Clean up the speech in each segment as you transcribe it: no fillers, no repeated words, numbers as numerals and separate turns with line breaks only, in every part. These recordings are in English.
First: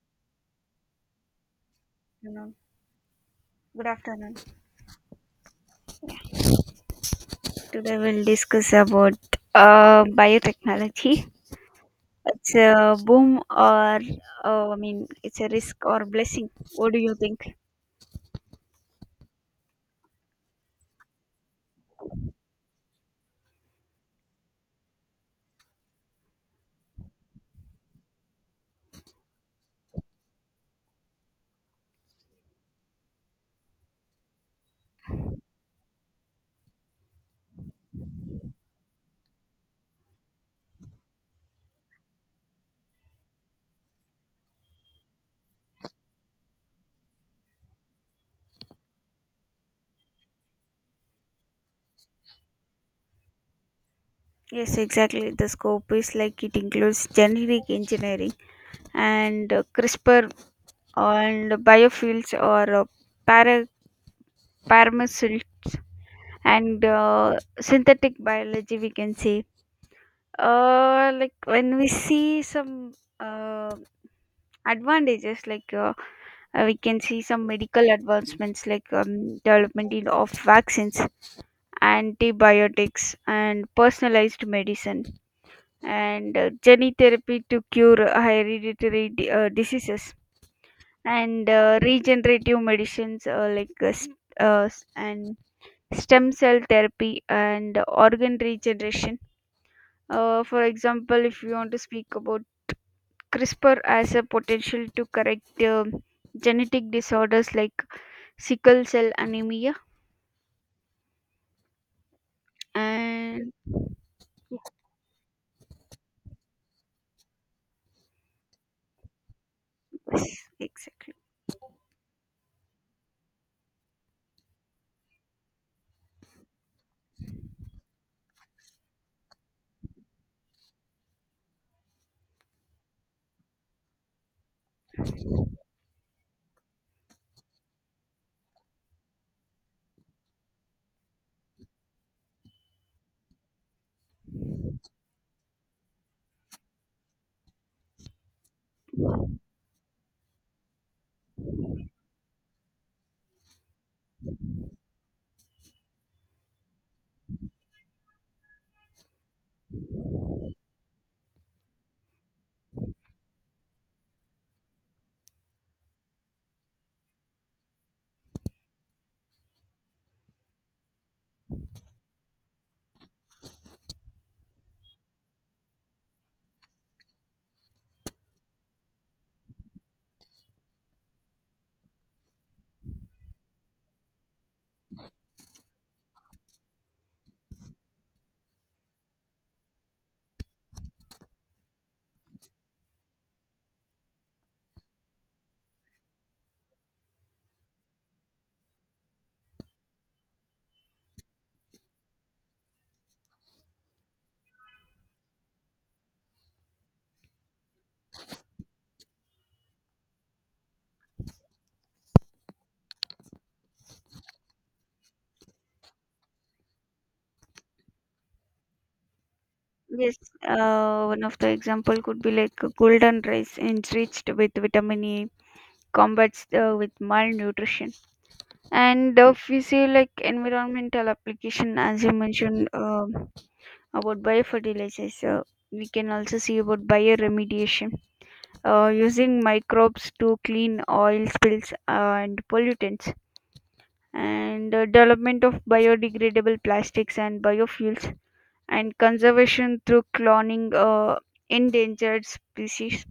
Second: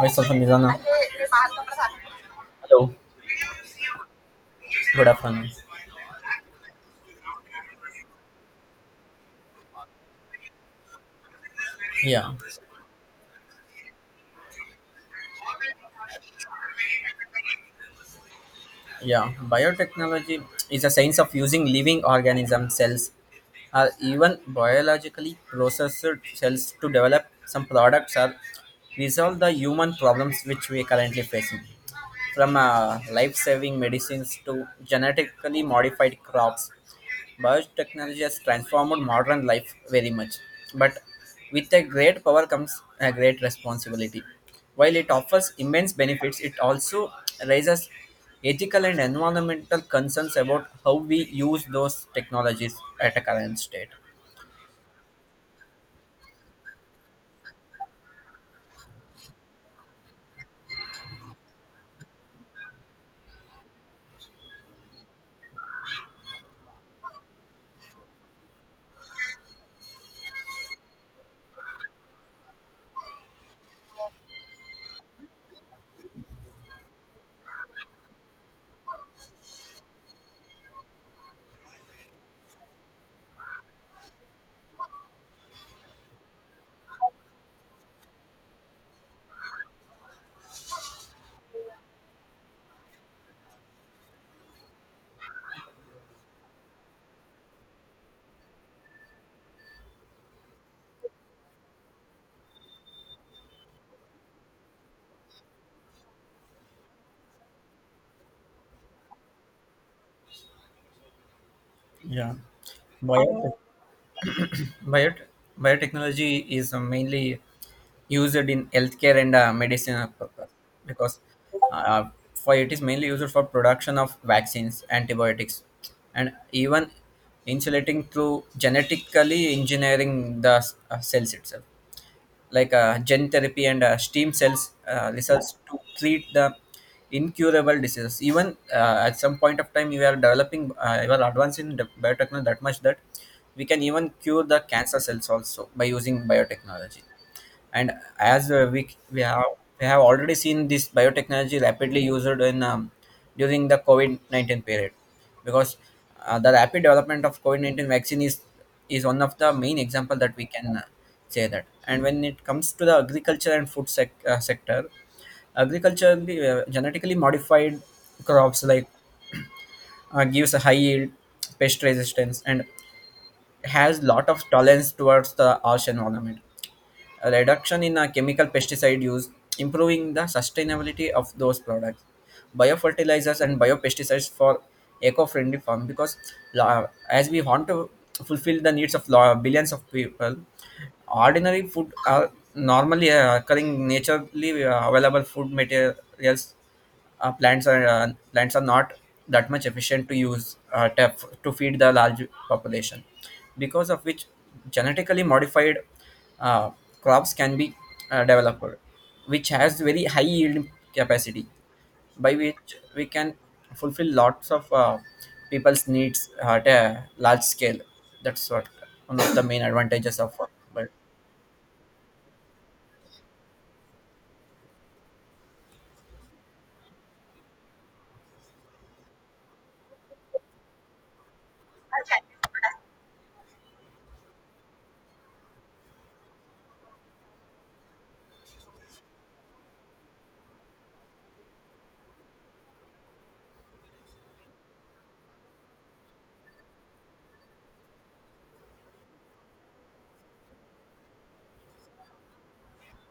Vaisathamizana.
Afternoon.
Hello.
Good afternoon.
Good afternoon.
Today we'll discuss about biotechnology.
Yeah,
It's a boom or I mean, it's a risk or blessing. What do you think?
yeah. Biotechnology is a science of using living organism cells, or even biologically processed cells, to develop some products or resolve the human problems which we currently facing. From life-saving medicines to genetically modified crops, biotechnology has transformed modern life very much, but with a great power comes a great responsibility. While it offers immense benefits, it also raises ethical and environmental concerns about how we use those technologies at a current state.
Yes, exactly. The scope is like it includes genetic engineering and CRISPR and biofuels or para paramissile and synthetic biology. We can say, like when we see some. Uh, Advantages like we can see some medical advancements like development in, of vaccines, antibiotics, and personalized medicine, and gene therapy to cure hereditary diseases, and regenerative medicines like and stem cell therapy and organ regeneration. For example, if you want to speak about CRISPR, has a potential to correct genetic disorders like sickle cell anemia.
Yeah.
And
Biotech- Biot- biotechnology is mainly used in healthcare and medicine
yes,
purpose
exactly.
because uh, for it is mainly used for production of vaccines, antibiotics, and even insulating through genetically engineering the cells itself like gen therapy and stem cells research to treat the incurable diseases. Even at some point of time, we are we are advancing in the biotechnology that much that we can even cure the cancer cells also by using biotechnology, and as we have already seen this biotechnology rapidly used in during the COVID COVID-19 period, because the rapid development of COVID COVID-19 vaccine is one of the main example that we can say that. And when it comes to the agriculture and food sector, agriculturally genetically modified crops like gives a high yield, pest resistance, and has lot of tolerance towards the harsh environment. A reduction in chemical pesticide use, improving the sustainability of those products. Biofertilizers and biopesticides for eco-friendly farm because as we want to fulfill the needs of billions of people, ordinary food are normally occurring naturally available food materials, uh, plants are uh, plants are not that much efficient to use to feed the large population, because of which genetically modified uh, crops can be developed, which has very high yield capacity, by which we can fulfill lots of people's needs at a large scale. That's what one of the main
Yes,
advantages of but
one of the example could be like a golden rice enriched with vitamin e, combats with malnutrition. And if we say like environmental application, as you mentioned, about biofertilizers, we can also see about bioremediation, using microbes to clean oil spills and pollutants, and development of biodegradable plastics and biofuels, and conservation through cloning endangered species.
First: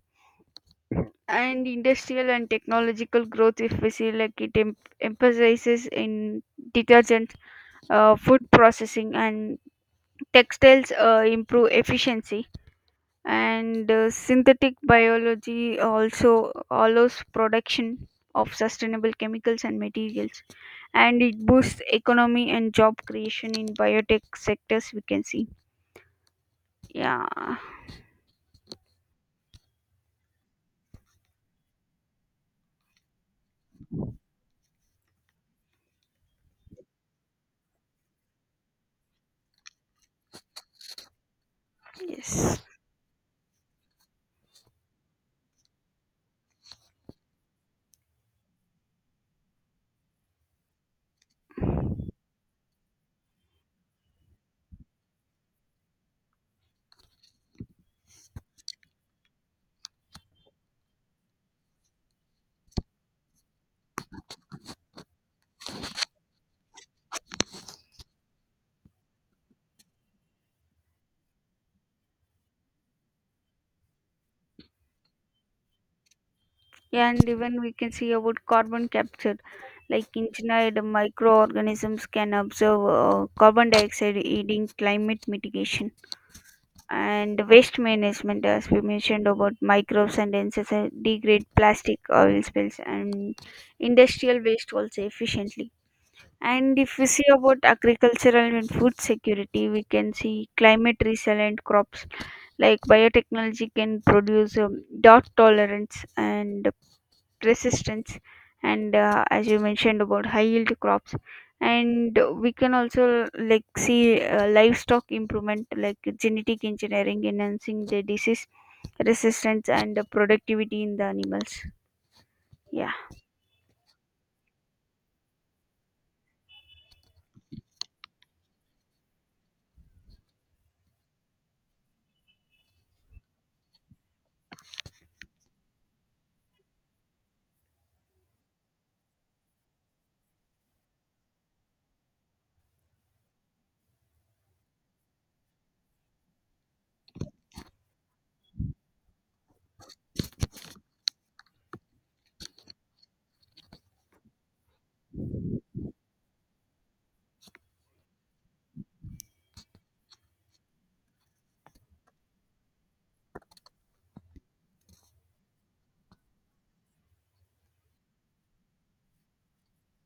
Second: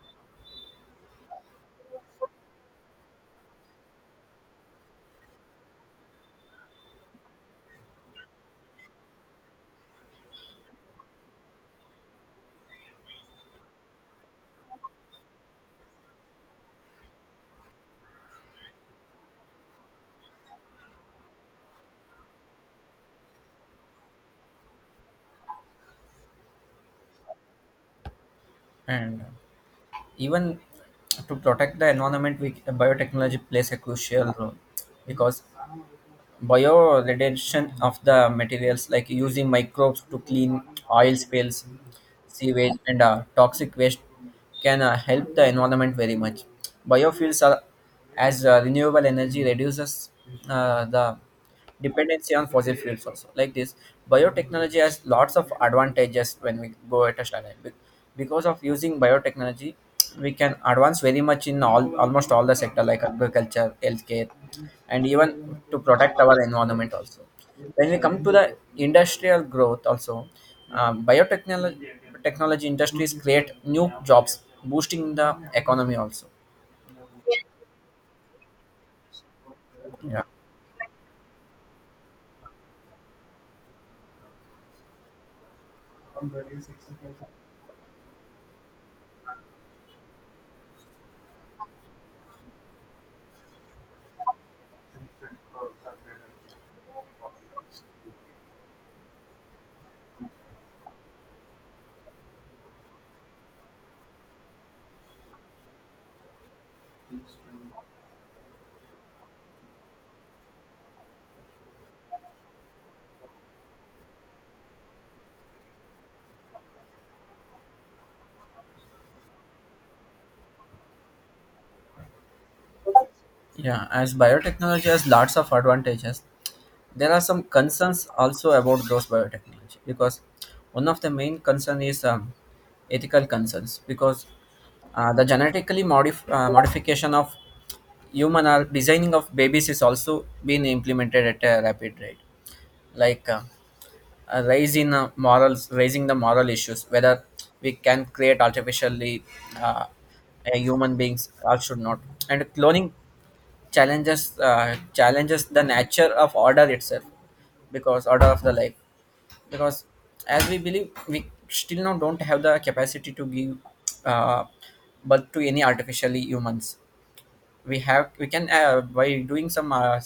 And industrial and technological growth, if we see, like it emphasizes in detergent, food processing, and textiles, improve efficiency, and synthetic biology also allows production of sustainable chemicals and materials, and it boosts economy and job creation in biotech sectors we can see. Yeah.
and. Even to protect the environment, we biotechnology plays a crucial role because bioradiation of the materials like using microbes to clean oil spills,
Yes.
sewage and toxic waste can help the environment very much. Biofuels are, as renewable energy, reduces the dependency on fossil fuels also. Like this, biotechnology has lots of advantages when we go at a standard. Because of using biotechnology, we can advance very much in all almost all the sector like agriculture, healthcare, and even to protect our environment also. When we come to the industrial growth also, biotechnology technology industries create new jobs, boosting the economy also.
Yeah, and even we can see about carbon capture, like
yeah
engineered microorganisms can absorb carbon dioxide, aiding climate mitigation. And waste management, as we mentioned, about microbes and insects degrade plastic, oil spills, and industrial waste also efficiently. And if we see about agricultural and food security, we can see climate resilient crops, like biotechnology can produce drought tolerance and resistance, and as you mentioned, about high yield crops. And we can also like see livestock improvement, like genetic engineering enhancing the disease resistance and the productivity in the animals. Yeah.
yeah As biotechnology has lots of advantages, there are some concerns also about those biotechnology because one of the main concern is ethical concerns. Because the modification of human or designing of babies is also being implemented at a rapid rate, like raising the moral issues whether we can create artificially uh, a human beings or should not, and cloning challenges the nature of order itself, because order of the life, because as we believe, we still now don't have the capacity to give uh, birth to any artificially humans. We can, by doing some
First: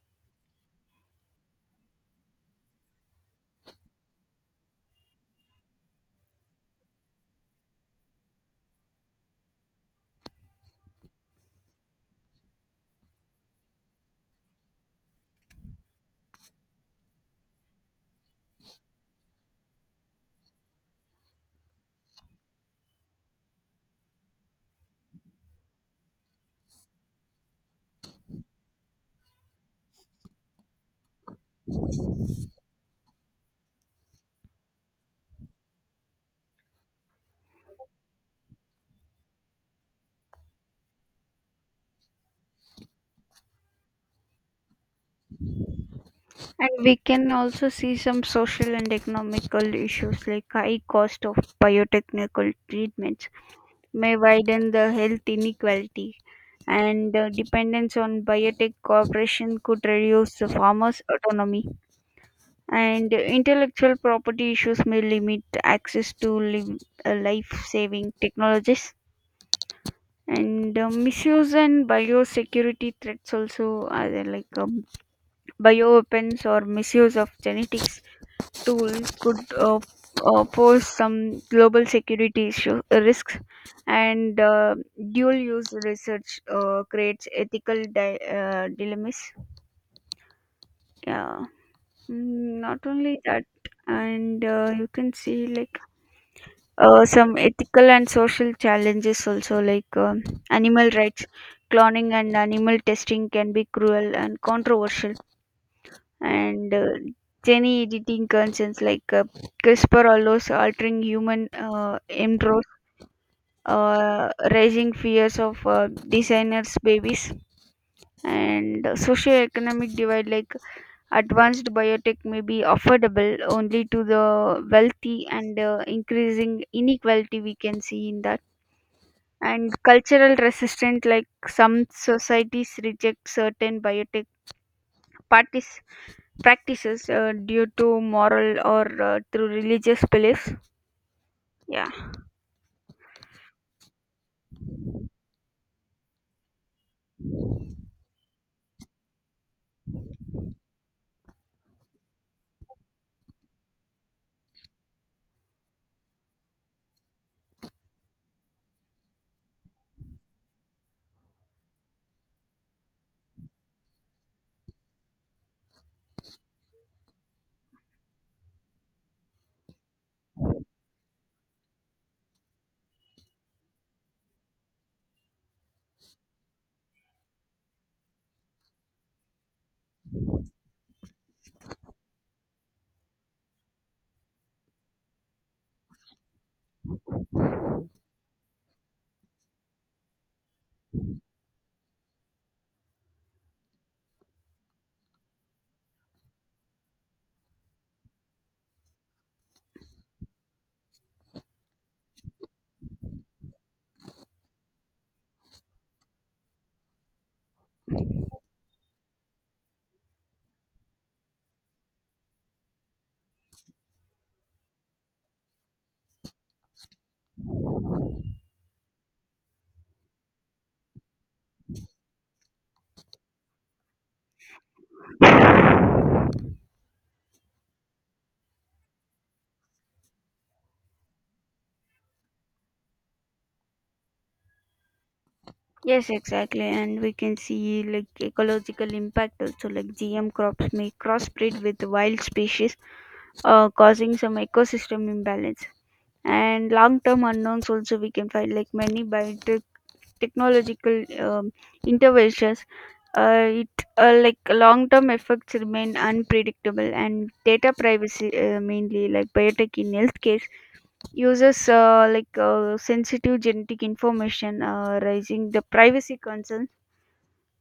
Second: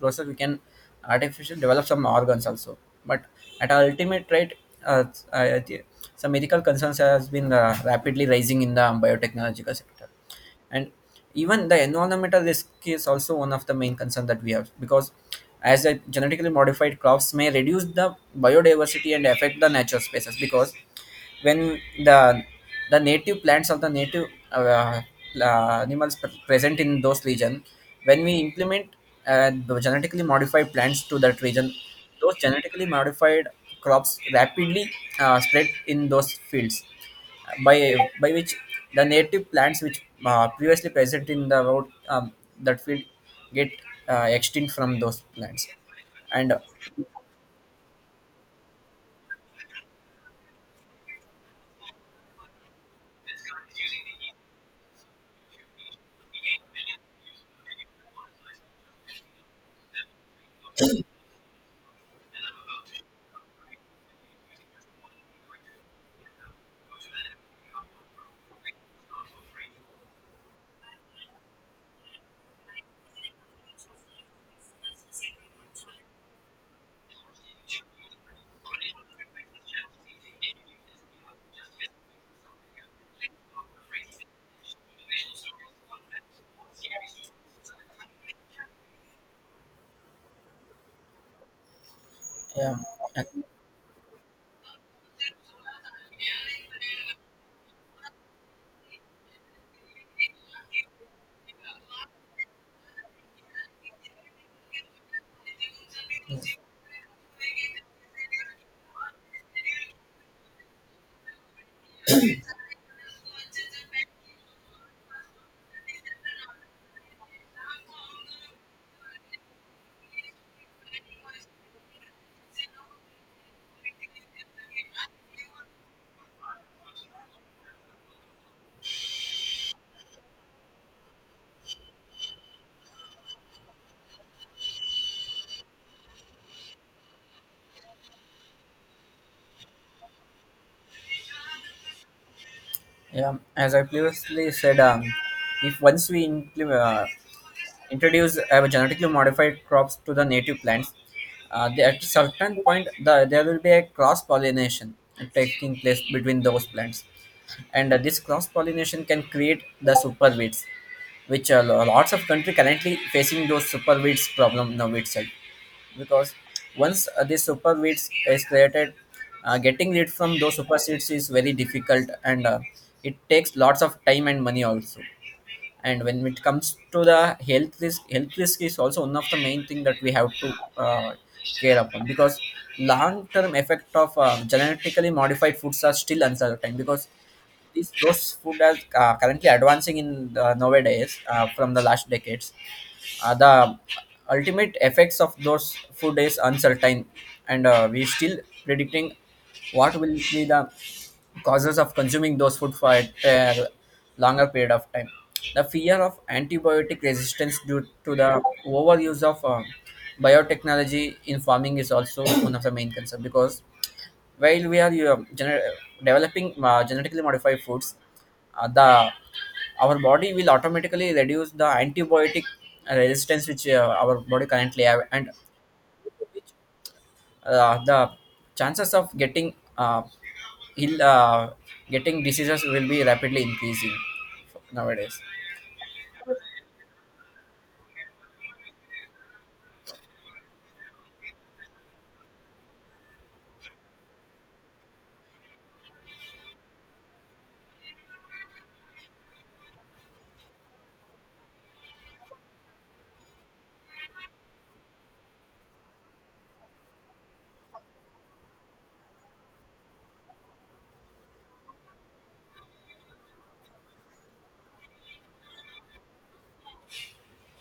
process, we can artificial develop some organs also, but at our ultimate rate, uh, uh, the- some ethical concerns has been rapidly rising in the biotechnological sector. And even the environmental risk is also one of the main concern that we have, because as a genetically modified crops may reduce the biodiversity and affect the natural spaces. Because when the the native plants of the native, uh, animals present in those region, when we implement the genetically modified plants to that region, those genetically modified crops rapidly spread in those fields, by which the native plants which previously present in the road that field get extinct from those plants. And
And we can also see some social and economical issues, like high cost of biotechnical treatments may widen the health inequality, and dependence on biotech cooperation could reduce the farmers autonomy, and intellectual property issues may limit access to life-saving technologies. And misuse and biosecurity threats also are there, like bioweapons or misuse of genetics tools could pose some global security issue, risks. And dual use research creates ethical dilemmas. Yeah. Mm,
Yeah.
not only that. And you can see like some ethical and social challenges also, like animal rights, cloning, and animal testing can be cruel and controversial. And gene editing concerns, like CRISPR allows altering human embryos, raising fears of designers babies. And socio-economic divide, like advanced biotech may be affordable only to the wealthy, and increasing inequality we can see in that. And cultural resistance, like some societies reject certain biotech parties practices, due to moral or through religious beliefs. Yeah.
Yeah, as I previously said, if once we introduce genetically modified crops to the native plants, they, at a certain point, there will be a cross pollination taking place between those plants, and this cross pollination can create the super weeds, which lots of country currently facing those super weeds problem now itself. Because once the super weeds is created, getting rid from those super seeds is very difficult, and it takes lots of time and money also. And when it comes to the health risk, health risk is also one of the main thing that we have to uh, care upon, because long term effect of genetically modified foods are still uncertain, because these those food are currently advancing in nowadays, from the last decades, the ultimate effects of those food is uncertain, and we still predicting what will be the causes of consuming those food for a longer period of time. The fear of antibiotic resistance due to the overuse of biotechnology in farming is also one of the main concern, because while we are developing genetically modified foods, the our body will automatically reduce the antibiotic resistance which our body currently have, and the chances of getting ill, uh, getting diseases will be rapidly increasing nowadays.
Yes, exactly. And we can see like ecological impact also, like GM crops may crossbreed with wild species, causing some ecosystem imbalance. And long term unknowns also we can find, like many biotech technological, interventions, it like long-term effects remain unpredictable, and data privacy, mainly like biotech in health case, uses like sensitive genetic information, raising the privacy concerns.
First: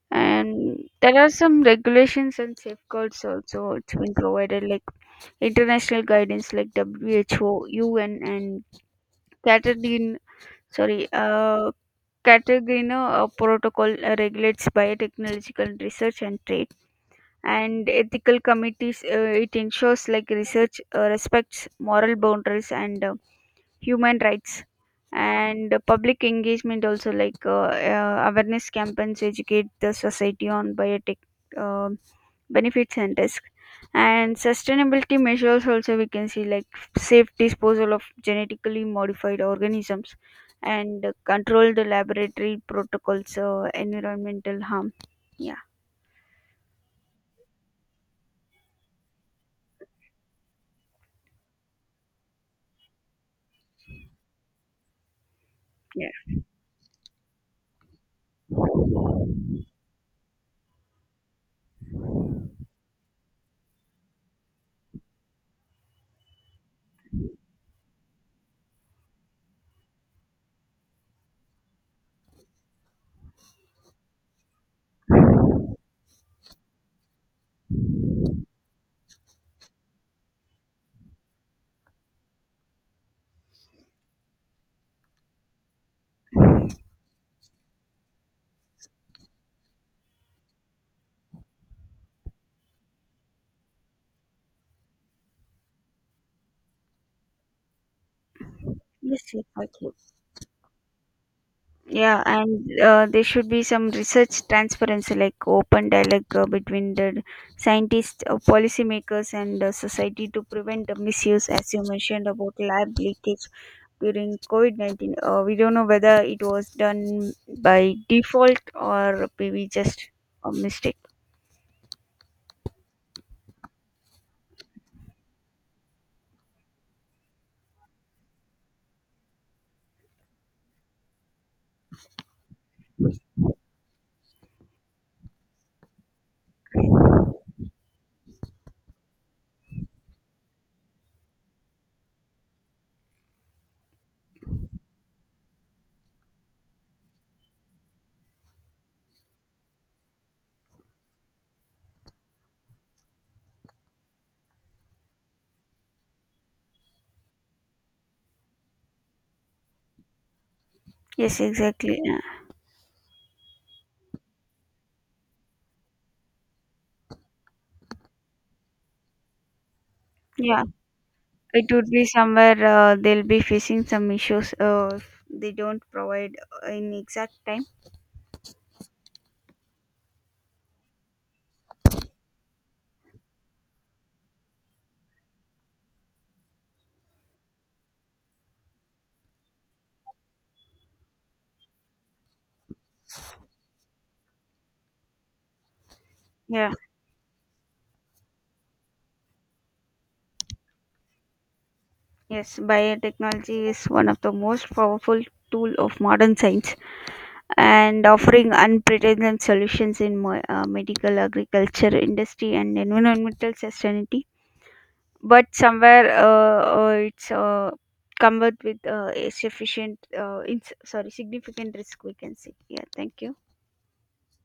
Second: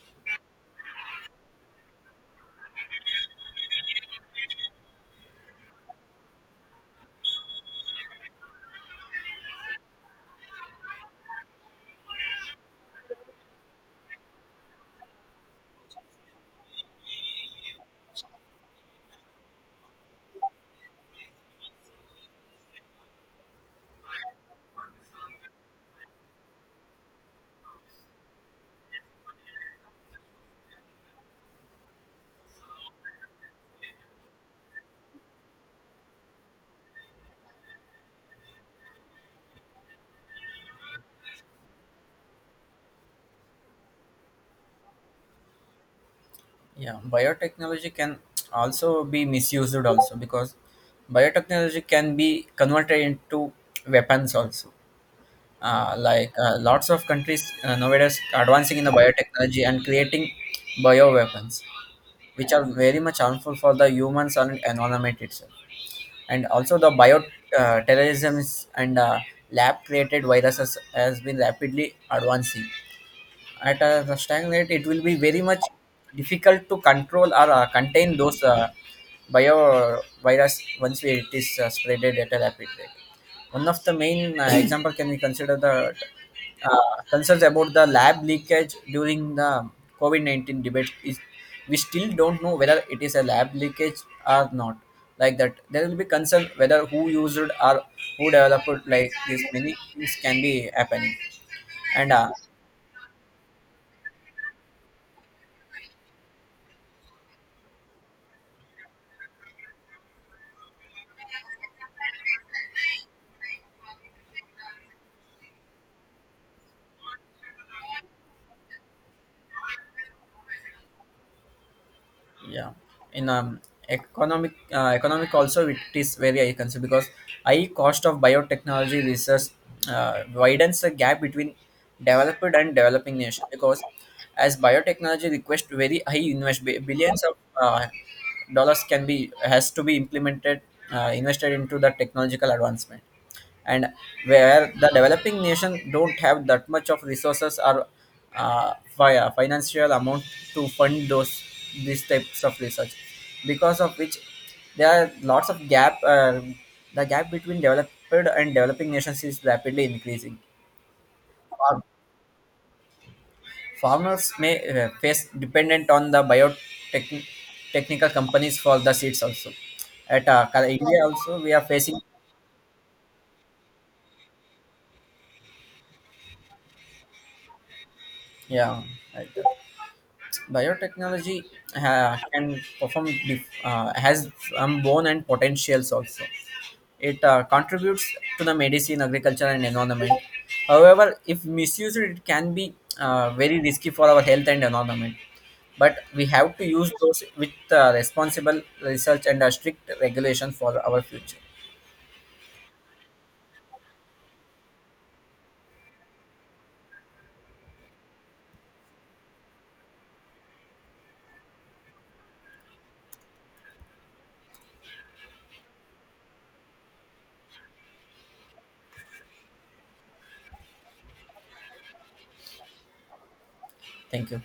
And there are some regulations and safeguards also. It's been provided like international guidance like WHO, UN, and catered in, sorry, Cartagena Protocol, regulates biotechnological research and trade. And ethical committees, it ensures like research respects moral boundaries and human rights. And public engagement also, like awareness campaigns educate the society on biotech um benefits and risks. And sustainability measures also we can see, like safe disposal of genetically modified organisms and controlled laboratory protocols, environmental harm. Yeah.
Yeah, biotechnology can also be misused also, because biotechnology can be converted into weapons also.
Yeah.
Like, lots of countries nowadays advancing in the biotechnology and creating bioweapons, which are very much harmful for the humans and environment itself. And also the bioterrorism, terrorisms and lab created viruses has been rapidly advancing. At a the stagnant rate, it will be very much difficult to control or contain those bio virus once it is spreaded at a rapid rate. One of the main example can we consider the concerns about the lab leakage during the covid-19 debate is we still don't know whether it is a lab leakage or not. Like that, there will be concern whether who used or who developed, like
Yes.
this
Yes,
many
okay.
things can be happening. And
Yeah, and there should be some research transparency, like open dialogue between the scientists, policymakers, and society to prevent the misuse, as you mentioned about lab leakage during COVID 19. We don't know whether it was done by default or maybe just a mistake.
Yeah. In economic also, it is very high concern, because high cost of biotechnology research widens the gap between developed and developing nations. Because as biotechnology requires very high investment, billions of uh, dollars can be has to be implemented, invested into the technological advancement. And where the developing nation don't have that much of resources or financial amount to fund those these types of research, because of which there are lots of gap, the gap between developed and developing nations is rapidly increasing.
Yes,
Farm-
exactly. Yeah.
Farmers may face dependent on the biotech technical companies for the seeds also. At
Yeah,
India also we are
it would
facing.
be somewhere they'll be facing some issues if they don't provide in exact time.
Yeah, right. Biotechnology can has unborn and potentials also. It contributes to the medicine, agriculture and environment. However, if misused, it can be very risky for our health and environment, but we have to
Yeah.
use those with responsible research and strict regulation for our future.
Yes, biotechnology is one of the most powerful tool of modern science, and offering unprecedented solutions in medical, agriculture, industry, and environmental sustainability. But somewhere it's covered with is sufficient, sorry, significant risk. We can say, yeah, thank you.
Thank you.